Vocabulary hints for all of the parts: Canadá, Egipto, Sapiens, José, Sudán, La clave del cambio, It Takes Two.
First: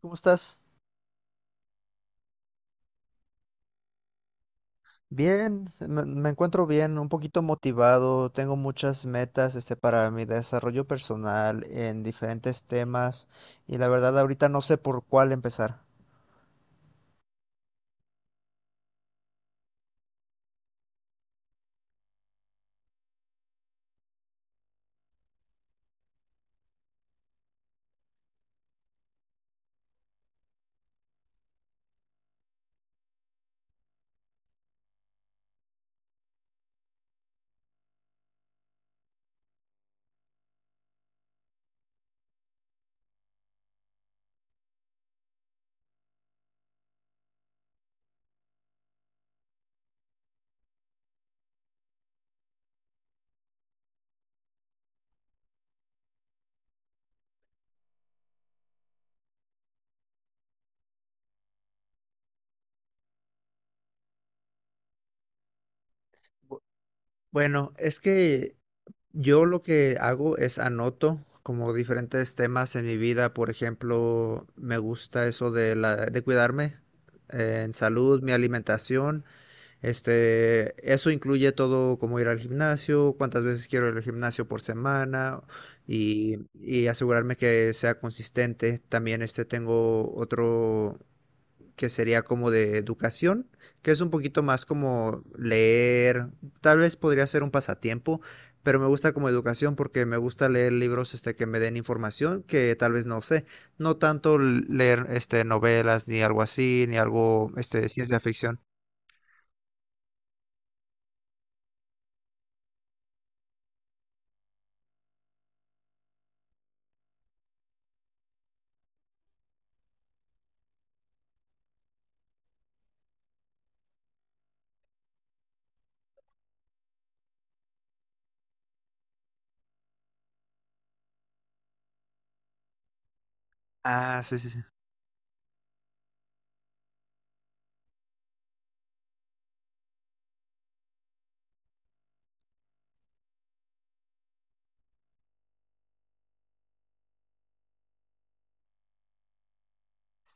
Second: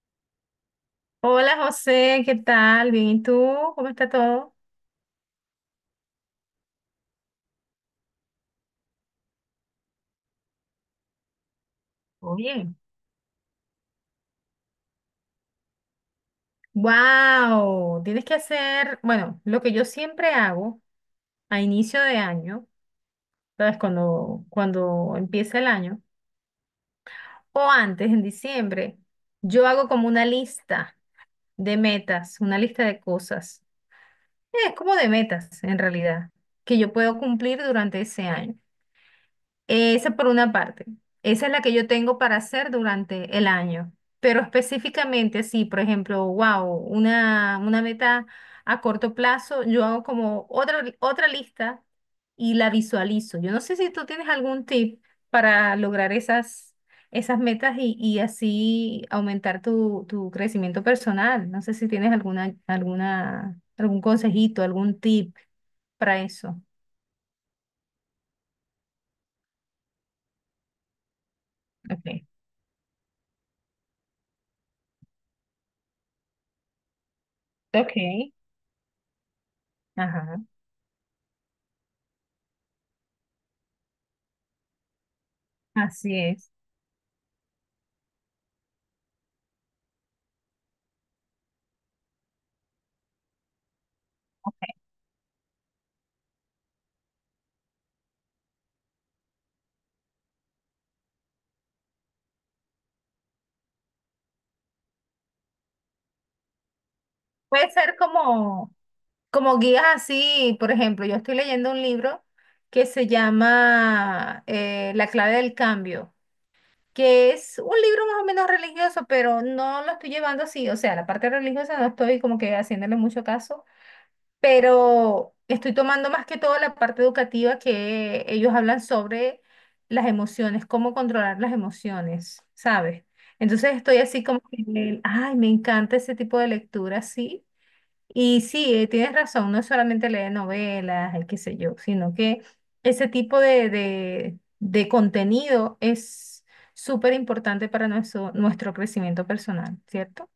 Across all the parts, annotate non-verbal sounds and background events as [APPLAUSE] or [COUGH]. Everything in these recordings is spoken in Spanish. ¿Cómo estás? Hola José, ¿qué tal? Bien, ¿y tú? ¿Cómo está todo? Bien, me encuentro bien, un poquito motivado, tengo muchas metas para mi desarrollo personal en Todo diferentes bien. temas y la verdad ahorita no sé por cuál empezar. ¡Wow! Tienes que hacer, bueno, lo que yo siempre hago a inicio de año, ¿sabes? Cuando empieza el año, o antes, en diciembre, yo hago como una lista de metas, una lista de cosas. Es como de metas, en realidad, que yo puedo cumplir durante ese año. Esa por una parte. Esa es la que yo tengo para hacer durante el año. Pero específicamente, sí, por ejemplo, wow, una meta a corto plazo, yo hago como otra lista y la visualizo. Yo no sé si tú tienes algún tip para lograr esas metas y así aumentar tu crecimiento personal. No sé si tienes algún consejito, algún tip para eso. Bu- Bueno, es que yo lo que hago es anoto como Okay. diferentes temas en mi vida, por ejemplo, me gusta eso de la de cuidarme en salud, mi Okay. alimentación. Ajá. Eso incluye todo como ir al gimnasio, cuántas veces quiero ir al gimnasio por semana Así y, es. y asegurarme que sea consistente. También tengo otro que sería como de educación, que es un poquito más como leer, tal vez podría ser un pasatiempo, pero me gusta como educación porque me gusta leer libros que me den información que tal vez no sé, no tanto leer novelas ni algo así, ni algo Puede ser ciencia ficción. como, como guías así, por ejemplo, yo estoy leyendo un libro que se llama La clave del cambio, que es un libro más o menos religioso, pero no lo estoy llevando así, o sea, la parte religiosa no estoy como que haciéndole mucho caso, pero estoy tomando más que todo la parte educativa que ellos hablan sobre las emociones, cómo controlar las emociones, ¿sabes? Entonces estoy Ah, así sí, como sí, sí. que, me- ay, me encanta ese tipo de lectura, sí. Y sí, tienes razón, no es solamente leer novelas, el qué sé yo, sino que ese tipo de contenido es súper importante para nuestro crecimiento personal, ¿cierto?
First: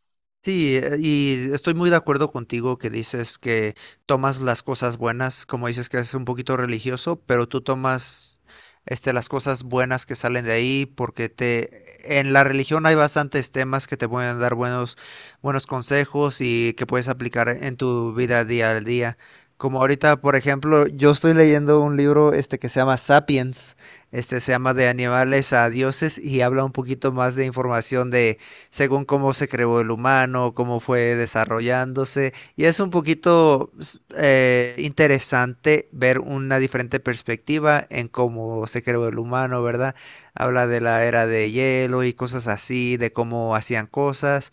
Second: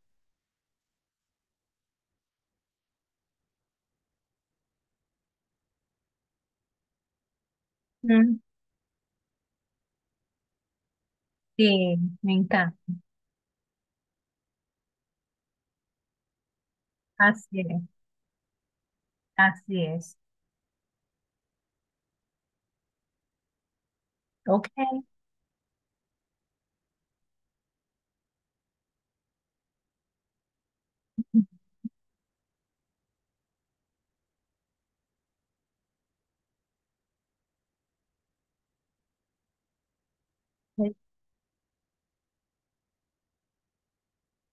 Sí, y estoy muy de acuerdo contigo que dices que tomas las cosas buenas, como dices que es un poquito religioso, pero tú Mm, tomas las cosas buenas que salen de ahí porque sí, te, en me la encanta. religión hay bastantes temas que te pueden dar buenos, buenos consejos y que puedes aplicar Así en es, tu vida día al día. Como así ahorita, es. por ejemplo, yo estoy leyendo un libro que se llama Sapiens, este se Ok. llama De animales a dioses y habla un poquito más de información de según cómo se creó el humano, cómo fue desarrollándose. Y es un poquito interesante ver una diferente perspectiva en cómo se creó el humano, ¿verdad? Habla de la era de hielo y cosas así, de cómo hacían cosas,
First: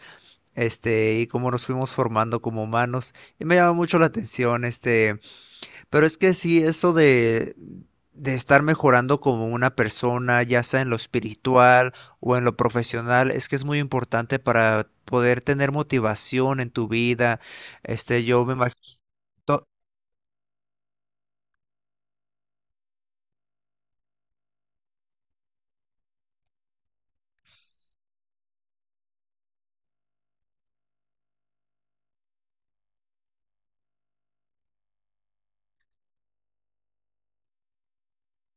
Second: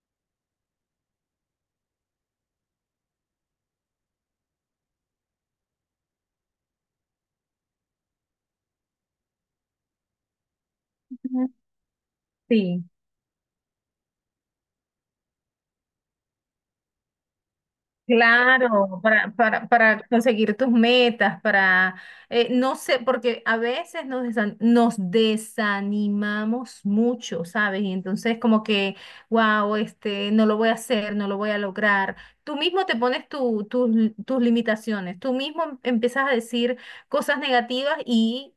y cómo nos fuimos formando como humanos. Y me llama mucho la atención, Pero es que sí, eso de estar mejorando como una persona, ya sea en lo espiritual o en lo Sí, profesional, es que es muy importante para poder tener motivación en tu vida. Yo me imagino. claro, para, To- para, para conseguir tus metas, para, no sé, porque a veces nos desanimamos mucho, ¿sabes? Y entonces como que, wow, este, no lo voy a hacer, no lo voy a lograr. Tú mismo te pones tus limitaciones, tú mismo empiezas a decir cosas negativas y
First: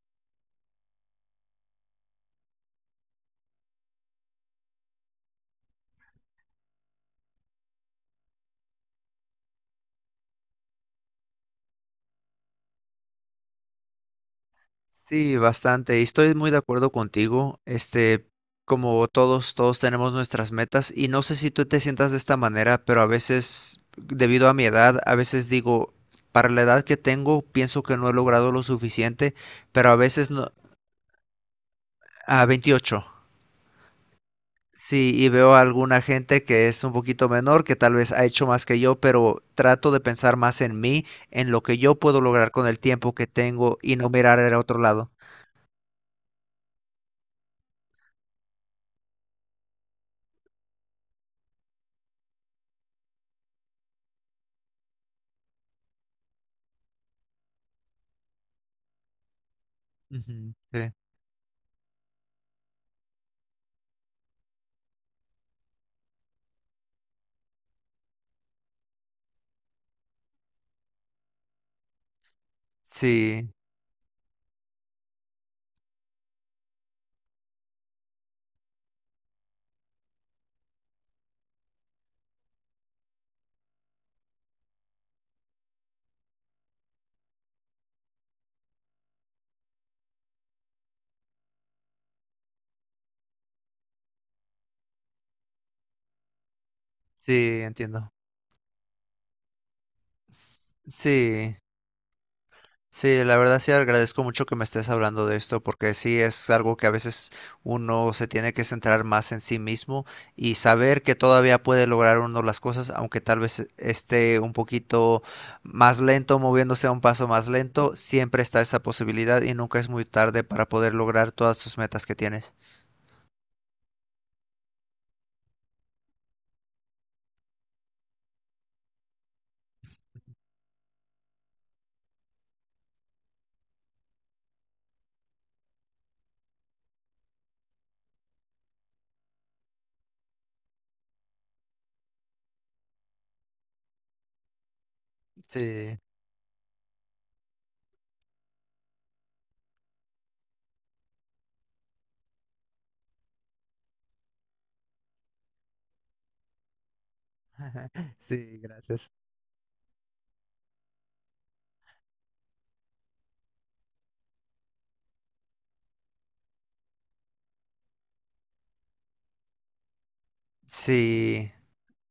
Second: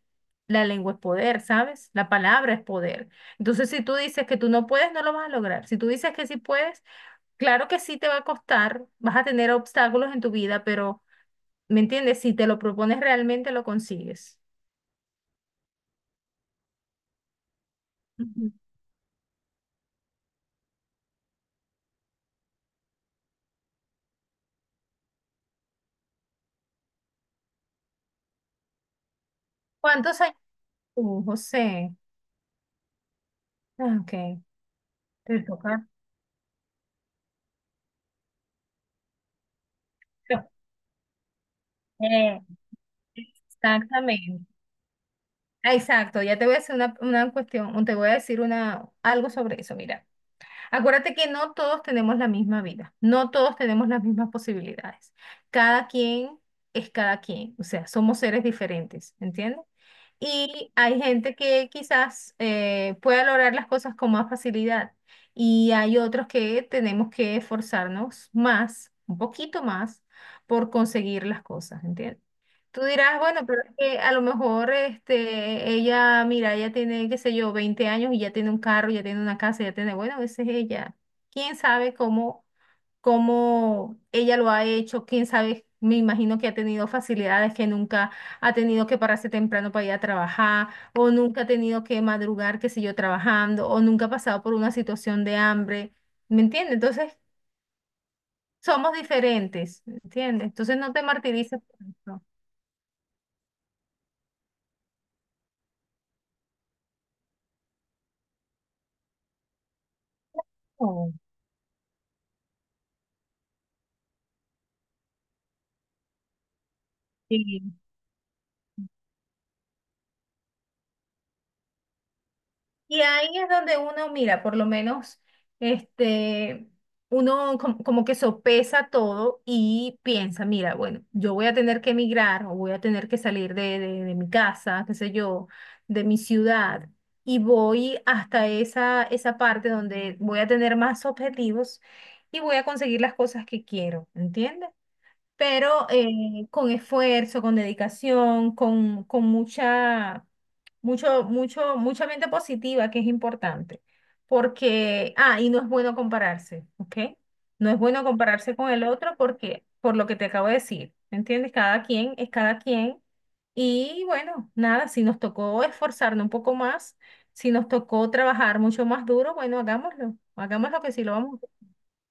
la lengua es poder, ¿sabes? La palabra es poder. Entonces, si tú dices que tú no puedes, no lo vas a lograr. Si tú dices que sí puedes. Claro que sí te va a costar, vas a tener obstáculos en tu vida, pero, ¿me entiendes? Si te lo propones realmente lo consigues. Sí, bastante. Y estoy muy de acuerdo contigo. Ujú. Como todos, todos tenemos nuestras metas. Y no sé si tú te sientas de esta manera, pero a veces, debido a mi edad, a veces digo, para la edad que tengo, pienso que no he logrado lo suficiente, pero a ¿Cuántos veces años no, tú, José? a 28. Ah, ok, Sí, y te veo a toca. alguna gente que es un poquito menor, que tal vez ha hecho más que yo, pero trato de [LAUGHS] pensar No, más en mí, en lo que yo puedo eh, lograr con el tiempo que tengo y no mirar exactamente. al otro lado. Ah, exacto, ya te voy a hacer una cuestión, o te voy a decir una, algo sobre eso. Mira, acuérdate que no todos tenemos la misma vida, no todos tenemos las mismas posibilidades. Cada quien es cada quien, o sea, somos seres diferentes, ¿entiendes? Ujú, Y sí. hay gente que quizás pueda lograr las cosas con más facilidad. Y hay otros que tenemos que esforzarnos más, un poquito más, por conseguir las cosas, ¿entiendes? Tú dirás, bueno, Sí, pero es que a lo mejor este, ella, mira, ella tiene, qué sé yo, 20 años y ya tiene un carro, ya tiene una casa, ya tiene, bueno, a veces ella, quién sabe cómo, cómo ella lo ha hecho, quién sabe, me imagino que ha tenido facilidades que nunca ha tenido que pararse temprano para ir a trabajar, o nunca ha tenido que madrugar, qué sé yo, trabajando, o nunca ha pasado por una situación de hambre, ¿me entiendes? Entonces, sí, entiendo. somos diferentes, ¿me entiendes? Entonces, no te Sí. martirices por eso. Sí, la verdad sí agradezco mucho que me estés hablando de esto porque sí es algo que a veces uno se tiene que centrar más en sí mismo y saber No, que todavía puede lograr uno las cosas, aunque tal vez esté un poquito más lento, moviéndose a un paso más sí. lento, siempre está esa posibilidad y nunca es muy tarde para poder lograr todas sus metas que tienes. Y ahí es donde uno, mira, por lo menos, este, uno como que sopesa todo y piensa, mira, bueno, yo voy a tener que emigrar o voy a tener que salir de mi casa, qué sé yo, de mi ciudad, y voy hasta esa parte donde voy a tener más objetivos y voy a conseguir las cosas que quiero, ¿entiendes? Pero Sí, con esfuerzo, con dedicación, con mucha mente positiva que es importante, porque, ah, y no es bueno compararse, ¿ok? No es bueno [LAUGHS] compararse sí, con el gracias. otro porque, por lo que te acabo de decir, ¿me entiendes? Cada quien es cada quien y bueno, nada, si nos tocó esforzarnos un poco más, si nos tocó trabajar mucho más duro, bueno, hagámoslo, hagámoslo que sí lo vamos a Sí. hacer,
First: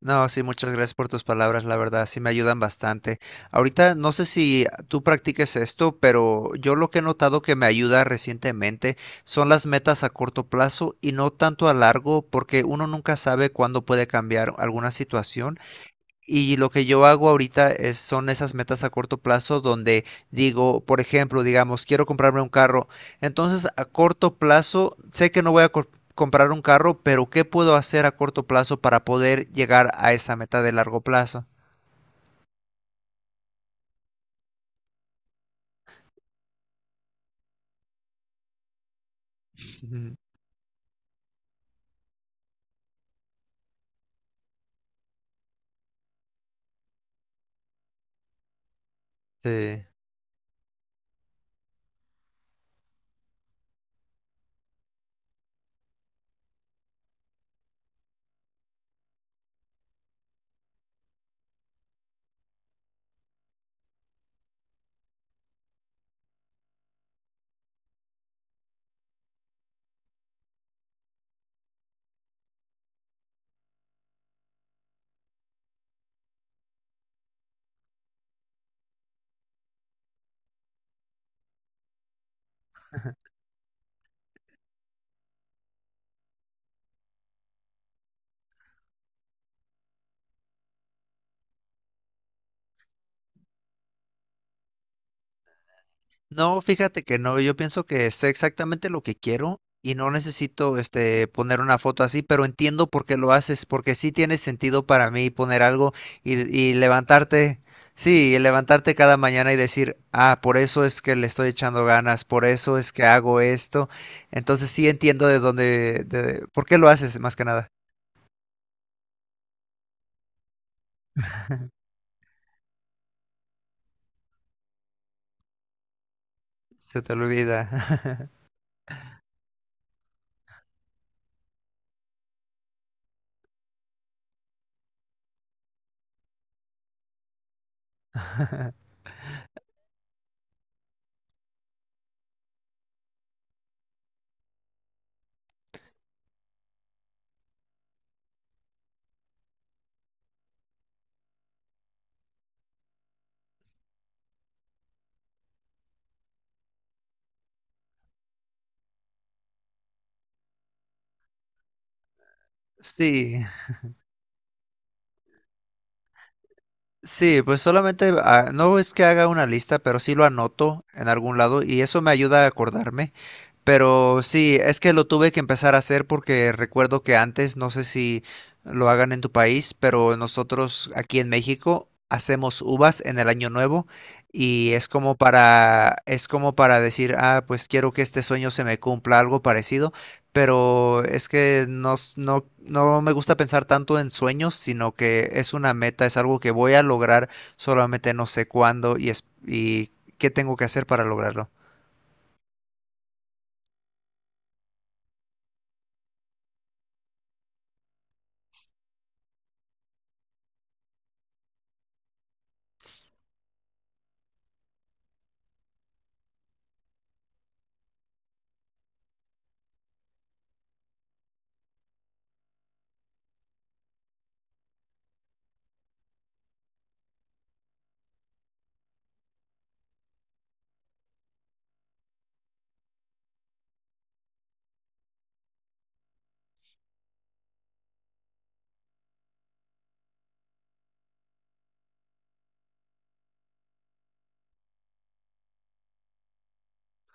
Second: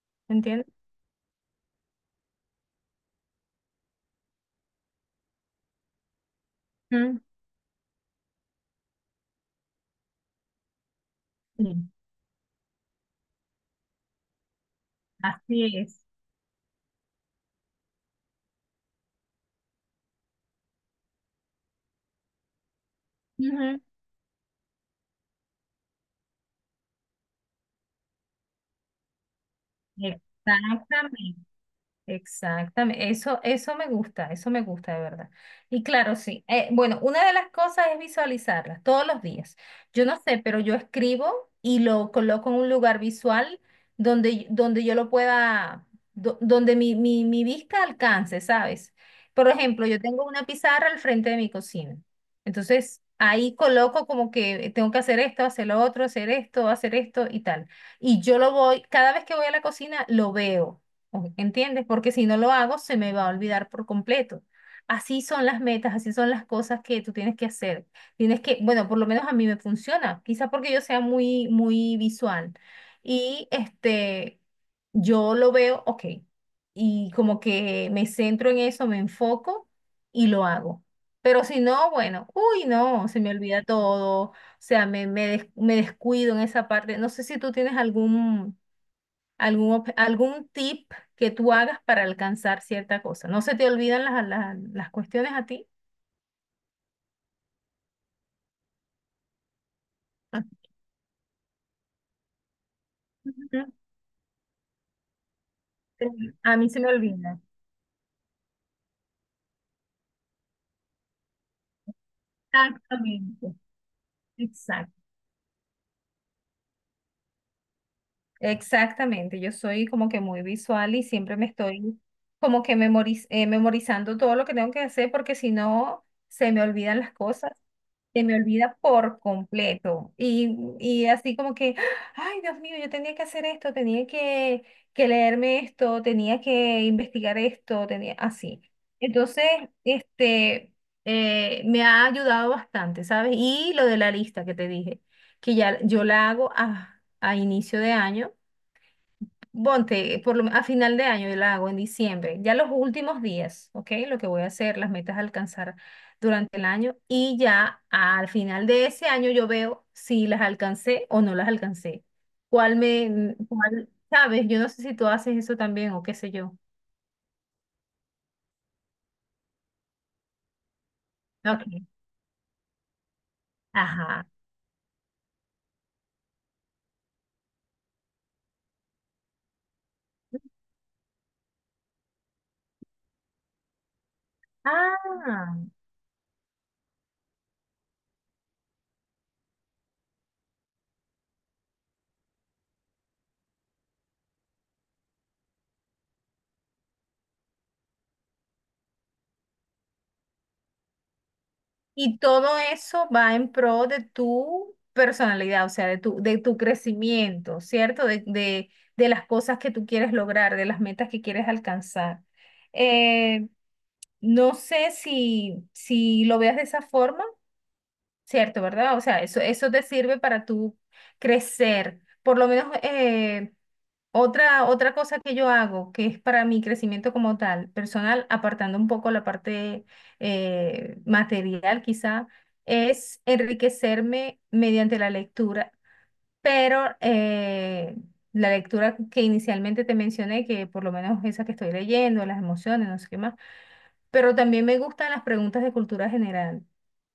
No, ¿me sí, entiendes? muchas gracias por tus palabras, la verdad, sí me ayudan bastante. Ahorita no sé si tú practiques esto, pero yo lo que he Ujú, notado que me ayuda recientemente son las metas a corto plazo y no tanto a sí, largo, porque uno nunca sabe cuándo puede cambiar alguna situación. así es. Y lo que yo hago ahorita es, son esas metas a corto plazo donde digo, por ejemplo, digamos, quiero comprarme un carro. Entonces, Ujú. a corto plazo, sé que no voy a comprar un carro, pero ¿qué puedo hacer a corto plazo para poder llegar a esa meta de largo Exactamente. plazo? Exactamente, eso, eso me gusta de verdad. Y claro, sí. Bueno, una de las cosas es visualizarlas todos los días. Yo Ujú. no sé, pero yo escribo y lo coloco en un lugar visual donde, donde yo lo pueda, donde mi vista alcance, ¿sabes? Por Sí. ejemplo, yo tengo una pizarra al frente de mi cocina. Entonces, ahí coloco como que tengo que hacer esto, hacer lo otro, hacer esto y tal. Y yo lo voy, cada vez que voy a la cocina, lo veo. ¿Entiendes? Porque si no lo hago, se me va a olvidar por completo. Así son las metas, así son las cosas que tú tienes que hacer. Tienes que, bueno, por lo menos a mí me funciona, quizá porque yo sea muy, muy visual. Y este, yo lo veo, ok, y como que me centro en eso, me enfoco y lo hago. Pero si no, bueno, uy, no, se me olvida todo, o sea, me, me descuido en esa parte. No sé si tú tienes algún algún tip que tú hagas para alcanzar cierta cosa. ¿No se te olvidan las cuestiones a ti? No, fíjate que no, yo pienso que sé exactamente lo que quiero y no necesito poner una foto así, pero entiendo por qué lo haces, Ujú. porque sí tiene sentido para mí poner algo Eh, y, A mí y se me olvida. levantarte, sí, y levantarte cada mañana y decir, ah, por eso es que le estoy echando ganas, por eso es que hago Exactamente. esto. Entonces sí Exacto. entiendo de dónde, de, por qué lo haces más que nada. Exactamente. Yo soy como que muy visual y siempre me estoy como que memorizando todo lo que tengo que hacer porque si no, se me olvidan Se te las cosas, se olvida. me olvida por completo. Y así como que, ay, Dios mío, yo tenía que hacer esto, tenía que, leerme esto, tenía que investigar esto, tenía así. Entonces, este, me ha ayudado bastante, ¿sabes? Y lo de la lista que te dije, que ya yo la hago a inicio de año. Ponte, a final de año yo la hago en diciembre, ya los últimos días, ¿ok? Lo que voy a hacer, las metas a alcanzar durante el año y ya al final de ese año yo veo si las alcancé o no las alcancé. ¿Cuál [LAUGHS] me, Sí. cuál, sabes? Yo no sé si tú haces eso también o qué sé yo. Sí, pues solamente, ah, no es que haga una lista, pero sí lo anoto en algún lado Ok. y eso me ayuda a acordarme. Pero Ajá. sí, es que lo tuve que empezar a hacer porque recuerdo que antes, no sé si lo hagan en tu país, pero nosotros aquí en México hacemos uvas en el año nuevo y Ah. Es como para decir, ah, pues quiero que este sueño se me cumpla, algo parecido pero es que no, no, no me gusta pensar tanto en sueños, sino que es una meta, es algo que voy a lograr, solamente no sé cuándo y, es, y qué tengo que hacer para lograrlo. Y todo eso va en pro de tu personalidad, o sea, de tu crecimiento, ¿cierto? De las cosas que tú quieres lograr, de las metas que quieres alcanzar. Eh, no sé si lo veas de esa forma, ¿cierto? ¿Verdad? O sea, eso te sirve para tú crecer. Por lo menos, otra cosa que yo hago, que es para mi crecimiento como tal, personal, apartando un poco la parte material quizá, es enriquecerme mediante la lectura, pero la lectura que inicialmente te mencioné, que por lo menos esa que estoy leyendo, las emociones, no sé qué más, pero también me gustan las preguntas de cultura general,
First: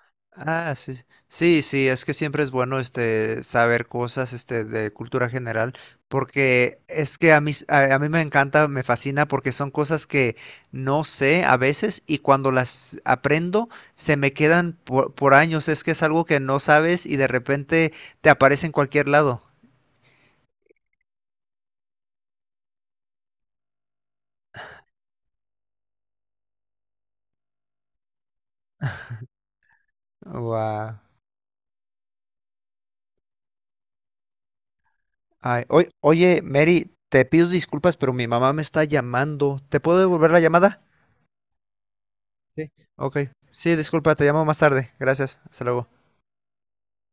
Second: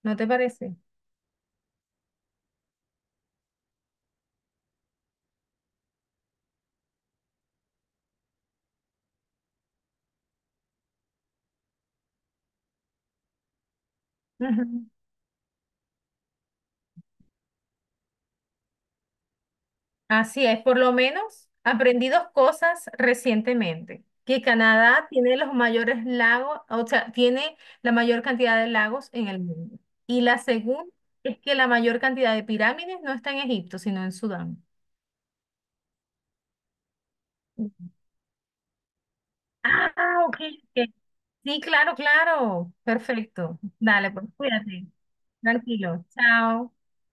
¿no te Ah, parece? sí. Sí, sí, sí, es que siempre es bueno saber cosas de cultura general porque es que a mí a mí me encanta, me fascina porque son cosas que no sé a veces y cuando las aprendo se me quedan Ujú. Por años, es que es algo que no sabes y de repente te aparece en cualquier lado. Así es, por lo menos aprendí dos cosas recientemente, que Canadá tiene los mayores lagos, o sea, tiene la mayor cantidad de lagos en el mundo. Y la segunda Guau. es que la mayor cantidad de pirámides no está en Egipto, sino en Sudán. Ay, oye, Mary, te pido disculpas, pero mi mamá me está llamando. ¿Te puedo Ah, devolver ok. la llamada? Ok. Sí, claro, Sí. claro. Ok. Perfecto. Sí, Dale, disculpa, te pues llamo más cuídate. tarde. Gracias. Hasta luego. Tranquilo. Chao.